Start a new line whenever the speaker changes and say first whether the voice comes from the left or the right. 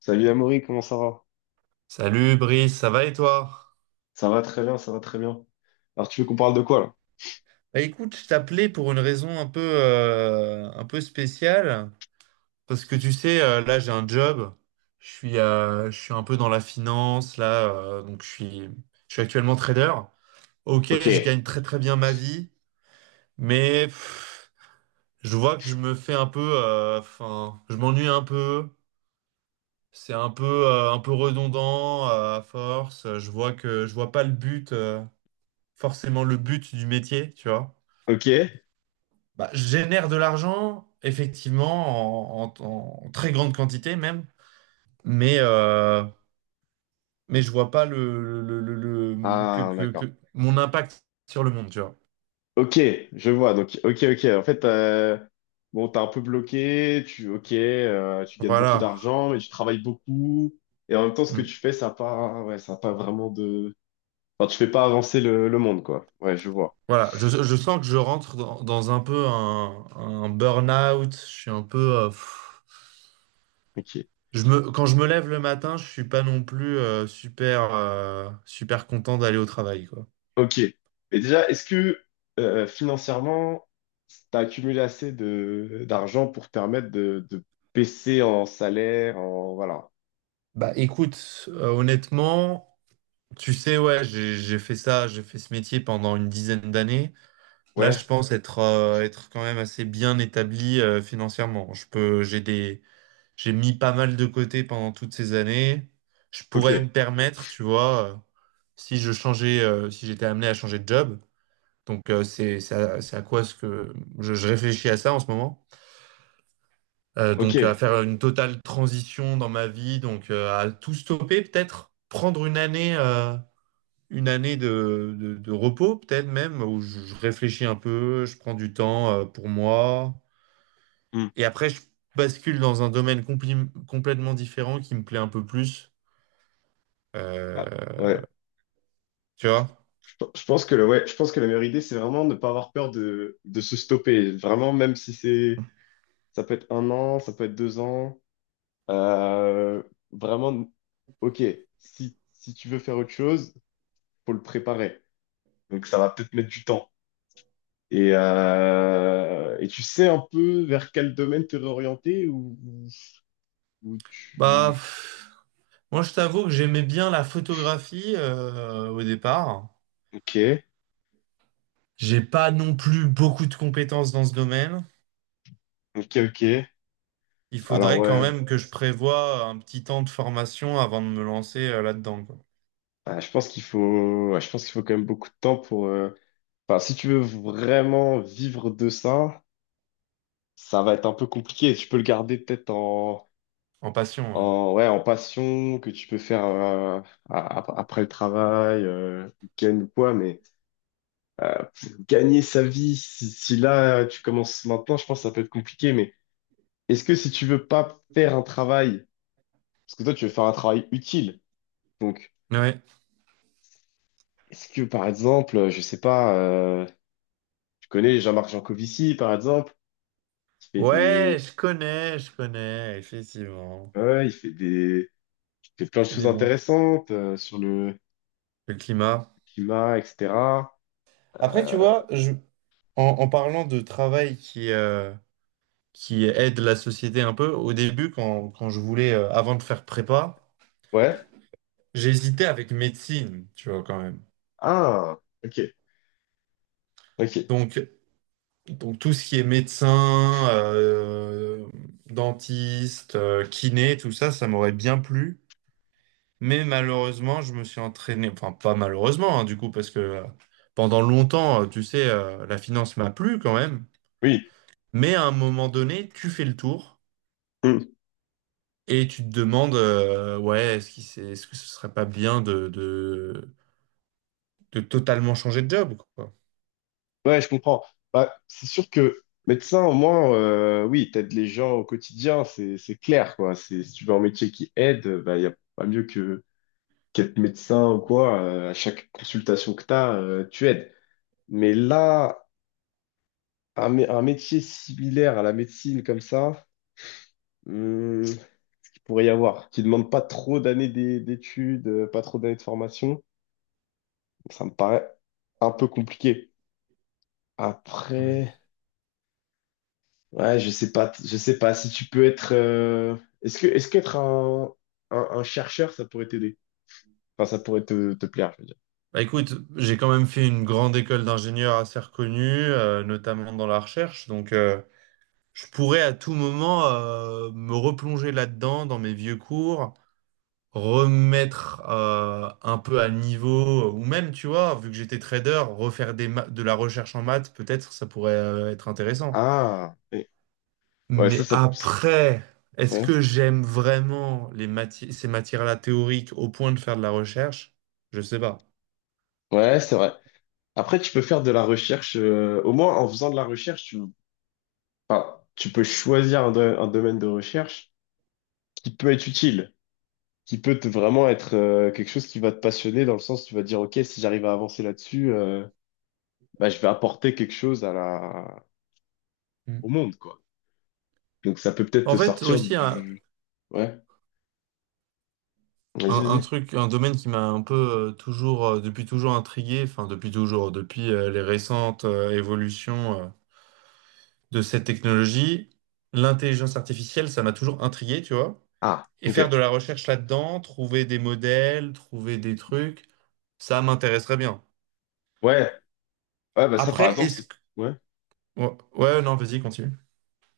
left: Salut Amaury, comment ça va?
right: Salut Brice, ça va et toi?
left: Ça va très bien, ça va très bien. Alors tu veux qu'on parle de quoi là?
right: Bah, écoute, je t'appelais pour une raison un peu spéciale. Parce que tu sais, là j'ai un job, je suis un peu dans la finance, donc je suis actuellement trader. Ok,
left: Ok.
right: je gagne très très bien ma vie, mais je vois que je me fais un peu, enfin, je m'ennuie un peu, c'est un peu redondant, à force, je vois pas le but, forcément le but du métier, tu vois.
left: Ok.
right: Bah, je génère de l'argent, effectivement, en très grande quantité même, mais, euh, mais je vois pas
left: Ah d'accord.
right: mon impact sur le monde, tu vois.
left: Ok, je vois. Donc ok, ok. En fait, bon, t'es un peu bloqué. Tu ok, tu gagnes beaucoup
right: Voilà.
left: d'argent, mais tu travailles beaucoup. Et en même temps, ce que
right: Mm.
left: tu fais, ça a pas, ouais, ça a pas vraiment de. Enfin, tu fais pas avancer le monde, quoi. Ouais, je vois.
right: Voilà. Je sens que je rentre dans un peu un burn-out. Je suis un peu. Pff.
left: Ok.
right: Quand je me lève le matin, je suis pas non plus super, super content d'aller au travail, quoi.
left: Ok. Mais déjà, est-ce que financièrement, tu as accumulé assez de d'argent pour te permettre de baisser en salaire, en voilà.
right: Bah écoute, honnêtement. Tu sais, ouais, j'ai fait ça, j'ai fait ce métier pendant une dizaine d'années. Là,
left: Ouais,
right: être quand même assez bien établi financièrement. Je peux, j'ai des, j'ai mis pas mal de côté pendant toutes ces années. Je
left: ok,
right: pourrais me permettre, tu vois, si je changeais, si j'étais amené à changer de job. Donc, c'est à quoi ce que je réfléchis à ça en ce moment.
left: ok.
right: Donc, à faire une totale transition dans ma vie, donc à tout stopper peut-être, prendre une année. Une année de repos, peut-être même, où je réfléchis un peu, je prends du temps pour moi.
left: Hmm.
right: Et après, je bascule dans un domaine complètement différent qui me plaît un peu plus.
left: Ah,
right: Euh,
left: ouais.
right: tu vois?
left: Je pense que le, ouais, je pense que la meilleure idée, c'est vraiment ne pas avoir peur de se stopper. Vraiment, même si c'est ça peut être un an, ça peut être deux ans. euh, vraiment, ok. Si, si tu veux faire autre chose, faut le préparer. Donc ça va peut-être mettre du temps. Et tu sais un peu vers quel domaine te réorienter ou
right: Bah,
left: tu...
right: pff, moi, je t'avoue que j'aimais bien la photographie au départ.
left: Ok,
right: J'ai pas non plus beaucoup de compétences dans ce domaine.
left: ok, ok.
right: Il
left: Alors
right: faudrait quand
left: ouais,
right: même que je prévoie un petit temps de formation avant de me lancer là-dedans, quoi.
left: Ah, je pense qu'il faut, ouais, je pense qu'il faut quand même beaucoup de temps pour... Enfin, si tu veux vraiment vivre de ça, ça va être un peu compliqué. Tu peux le garder peut-être en,
right: En passion, ouais.
left: en, ouais, en passion que tu peux faire après le travail, week-end ou quoi, mais euh, gagner sa vie, si, si là tu commences maintenant, je pense que ça peut être compliqué, mais Est-ce que si tu veux pas faire un travail, parce que toi tu veux faire un travail utile, donc
right: Ouais.
left: est-ce que par exemple, je sais pas, tu connais Jean-Marc Jancovici par exemple, qui fait
right: Ouais,
left: des,
right: je connais, effectivement.
left: ouais, il fait des, il fait plein de
right: C'est
left: choses
right: des bons.
left: intéressantes sur le
right: Le climat.
left: climat, etc.
right: Après, tu
left: Euh,
right: vois, en, en parlant de travail qui aide la société un peu, au début, quand je voulais, avant de faire prépa,
left: ouais.
right: j'hésitais avec médecine, tu vois, quand même.
left: Ah, ok, ok,
right: Donc, donc tout ce qui est médecin, dentiste, kiné, tout ça, ça m'aurait bien plu. Mais malheureusement, je me suis entraîné, enfin pas malheureusement, hein, du coup, parce que pendant longtemps, tu sais, la finance m'a plu quand même.
left: oui,
right: Mais à un moment donné, tu fais le tour
left: Hmm.
right: et tu te demandes, ouais, est-ce que ce serait pas bien de totalement changer de job, quoi.
left: Ouais, je comprends. Bah, c'est sûr que médecin au moins, oui, t'aides les gens au quotidien, c'est clair quoi. C'est si tu veux un métier qui aide, bah il y a pas mieux que qu'être médecin ou quoi, à chaque consultation que tu as, tu aides. Mais là, un, mé- un métier similaire à la médecine comme ça, il pourrait y avoir, qui demande pas trop d'années d'é- d'études, pas trop d'années de formation, ça me paraît un peu compliqué.
right: Ouais.
left: Après, ouais, je sais pas si tu peux être, est-ce que, est-ce qu'être un chercheur, ça pourrait t'aider? Enfin, ça pourrait te, te plaire, je veux dire.
right: Bah, écoute, j'ai quand même fait une grande école d'ingénieur assez reconnue, notamment dans la recherche, donc je pourrais à tout moment me replonger là-dedans, dans mes vieux cours remettre un peu à niveau, ou même, tu vois, vu que j'étais trader, refaire de la recherche en maths, peut-être ça pourrait être intéressant.
left: Ah, ouais, ça,
right: Mais
left: ça, ça-
right: après, est-ce
left: ouais,
right: que j'aime vraiment ces matières-là théoriques au point de faire de la recherche? Je sais pas.
left: ouais, c'est vrai. Après, tu peux faire de la recherche, au moins en faisant de la recherche, tu, enfin, tu peux choisir un, do- un domaine de recherche qui peut être utile, qui peut te- vraiment être quelque chose qui va te passionner dans le sens tu vas dire, OK, si j'arrive à avancer là-dessus, bah, je vais apporter quelque chose à la...
right: Mm.
left: au monde, quoi. Donc ça peut peut-être te
right: En fait,
left: sortir
right: aussi,
left: du... Ouais, vas-y,
right: un
left: vas-y.
right: truc, un domaine qui m'a un peu toujours, depuis toujours intrigué, enfin, depuis toujours, depuis les récentes évolutions. De cette technologie. L'intelligence artificielle, ça m'a toujours intrigué, tu vois.
left: Ah,
right: Et
left: OK.
right: faire de la recherche là-dedans, trouver des modèles, trouver des trucs, ça m'intéresserait bien.
left: Ouais, ouais, bah ça par
right: Après,
left: exemple,
right: est-ce
left: c'est...
right: que...
left: Ouais.
right: Ouais, ouais, non, vas-y, continue.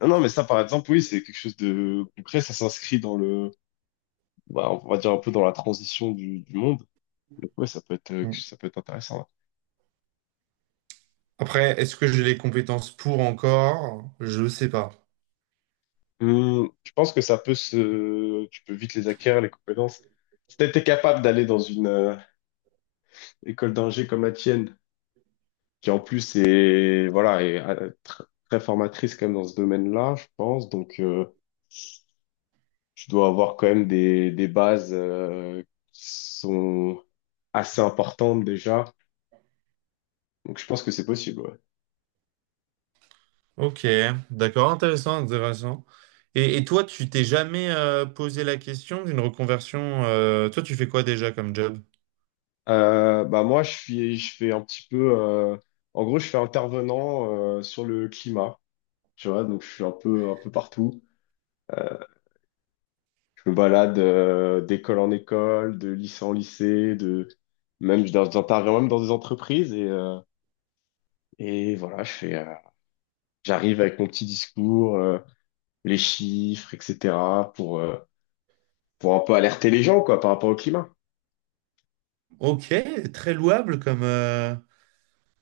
left: Non, non, mais ça par exemple, oui, c'est quelque chose de concret, ça s'inscrit dans le... Bah, on va dire un peu dans la transition du monde. Donc ouais,
right: Mm.
left: ça peut être intéressant. Ouais.
right: Après, est-ce que j'ai les compétences pour encore? Je sais pas.
left: Tu penses que ça peut se, tu peux vite les acquérir, les compétences. Si t'étais capable d'aller dans une école d'ingé comme la tienne, qui en plus est, voilà, est tr- très formatrice quand même dans ce domaine-là, je pense. Donc, tu dois avoir quand même des bases qui sont assez importantes déjà. Donc, je pense que c'est possible, ouais.
right: Ok, d'accord, intéressant, intéressant. Et toi, tu t'es jamais posé la question d'une reconversion Toi, tu fais quoi déjà comme job?
left: Bah moi, je suis, je fais un petit peu, en gros, je fais intervenant sur le climat. Tu vois, donc je suis un peu partout. Je me balade d'école en école, de lycée en lycée, de même je- j'interviens même dans des entreprises et voilà, je fais, j'arrive avec mon petit discours, les chiffres, etc. pour euh, pour un peu alerter les gens quoi par rapport au climat.
right: Ok, très louable comme,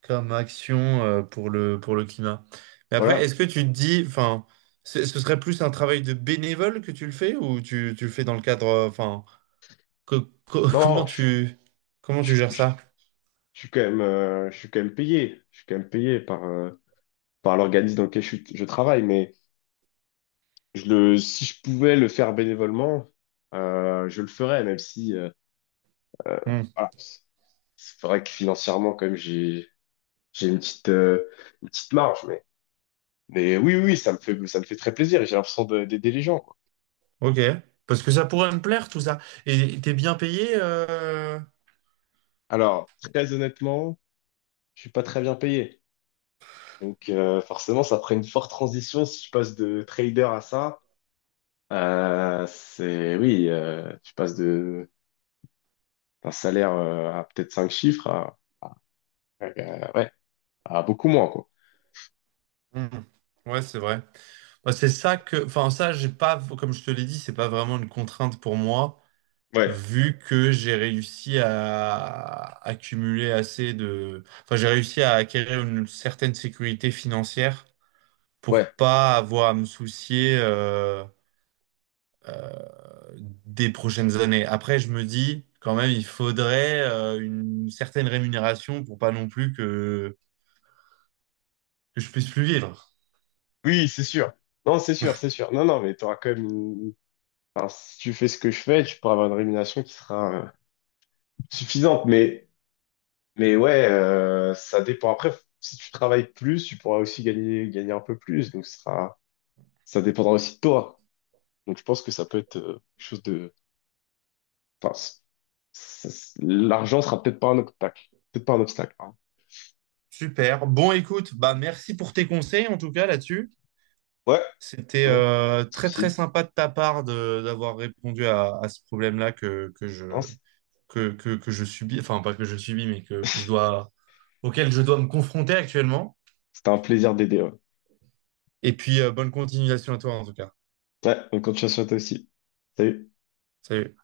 right: comme action pour le climat. Mais après,
left: Voilà.
right: est-ce que tu te dis, enfin, ce ce serait plus un travail de bénévole que tu le fais ou tu le fais dans le cadre, enfin, co- co- comment
left: Non,
right: tu, comment tu
left: je,
right: gères
left: je-
right: ça?
left: je suis quand même, je suis quand même payé, je suis quand même payé par par l'organisme dans lequel je, suis- je travaille, mais je le, si je pouvais le faire bénévolement, je le ferais, même si Euh,
right: Hmm,
left: voilà. C'est vrai que financièrement, quand même, j'ai une petite marge, mais oui, oui, oui, ça me fait très plaisir et j'ai l'impression de- d'aider les gens, quoi.
right: ok. Parce que ça pourrait me plaire tout ça. Et t'es bien payé
left: Alors, très honnêtement, je suis pas très bien payé, donc forcément, ça ferait une forte transition si je passe de trader à ça. C'est oui, tu passes de d'un salaire à peut-être cinq chiffres à- ouais à beaucoup moins, quoi.
right: hmm, Ouais, c'est vrai. Moi, c'est ça que, enfin, ça, j'ai pas, comme je te l'ai dit, c'est pas vraiment une contrainte pour moi.
left: Ouais,
right: Vu que j'ai réussi à accumuler assez de... Enfin, j'ai réussi à acquérir une certaine sécurité financière pour
left: ouais,
right: pas avoir à me soucier des prochaines années. Après, je me dis, quand même, il faudrait une certaine rémunération pour pas non plus que je puisse plus vivre.
left: oui, c'est sûr. Non, c'est sûr, c'est sûr. Non, non, mais tu auras quand même une Enfin, si tu fais ce que je fais, tu pourras avoir une rémunération qui sera suffisante. Mais ouais, ça dépend. Après, si tu travailles plus, tu pourras aussi gagner un peu plus. Donc, ce sera, ça dépendra aussi de toi. Donc, je pense que ça peut être quelque chose de. Enfin, l'argent sera peut-être pas un obstacle. Peut-être pas un obstacle. Pardon.
right: Super. Bon, écoute, bah merci pour tes conseils en tout cas là-dessus.
left: Ouais,
right: C'était
left: ouais, pas de
right: très très
left: souci.
right: sympa de ta part de d'avoir répondu à ce problème-là
left: Non, c-
right: que je subis, enfin pas que je subis, mais que je dois, auquel je dois me confronter actuellement.
left: C'était un plaisir d'aider. Ouais.
right: Et puis, bonne continuation à toi en tout cas.
left: Ouais, bonne continuation à toi aussi. Salut.
right: Salut.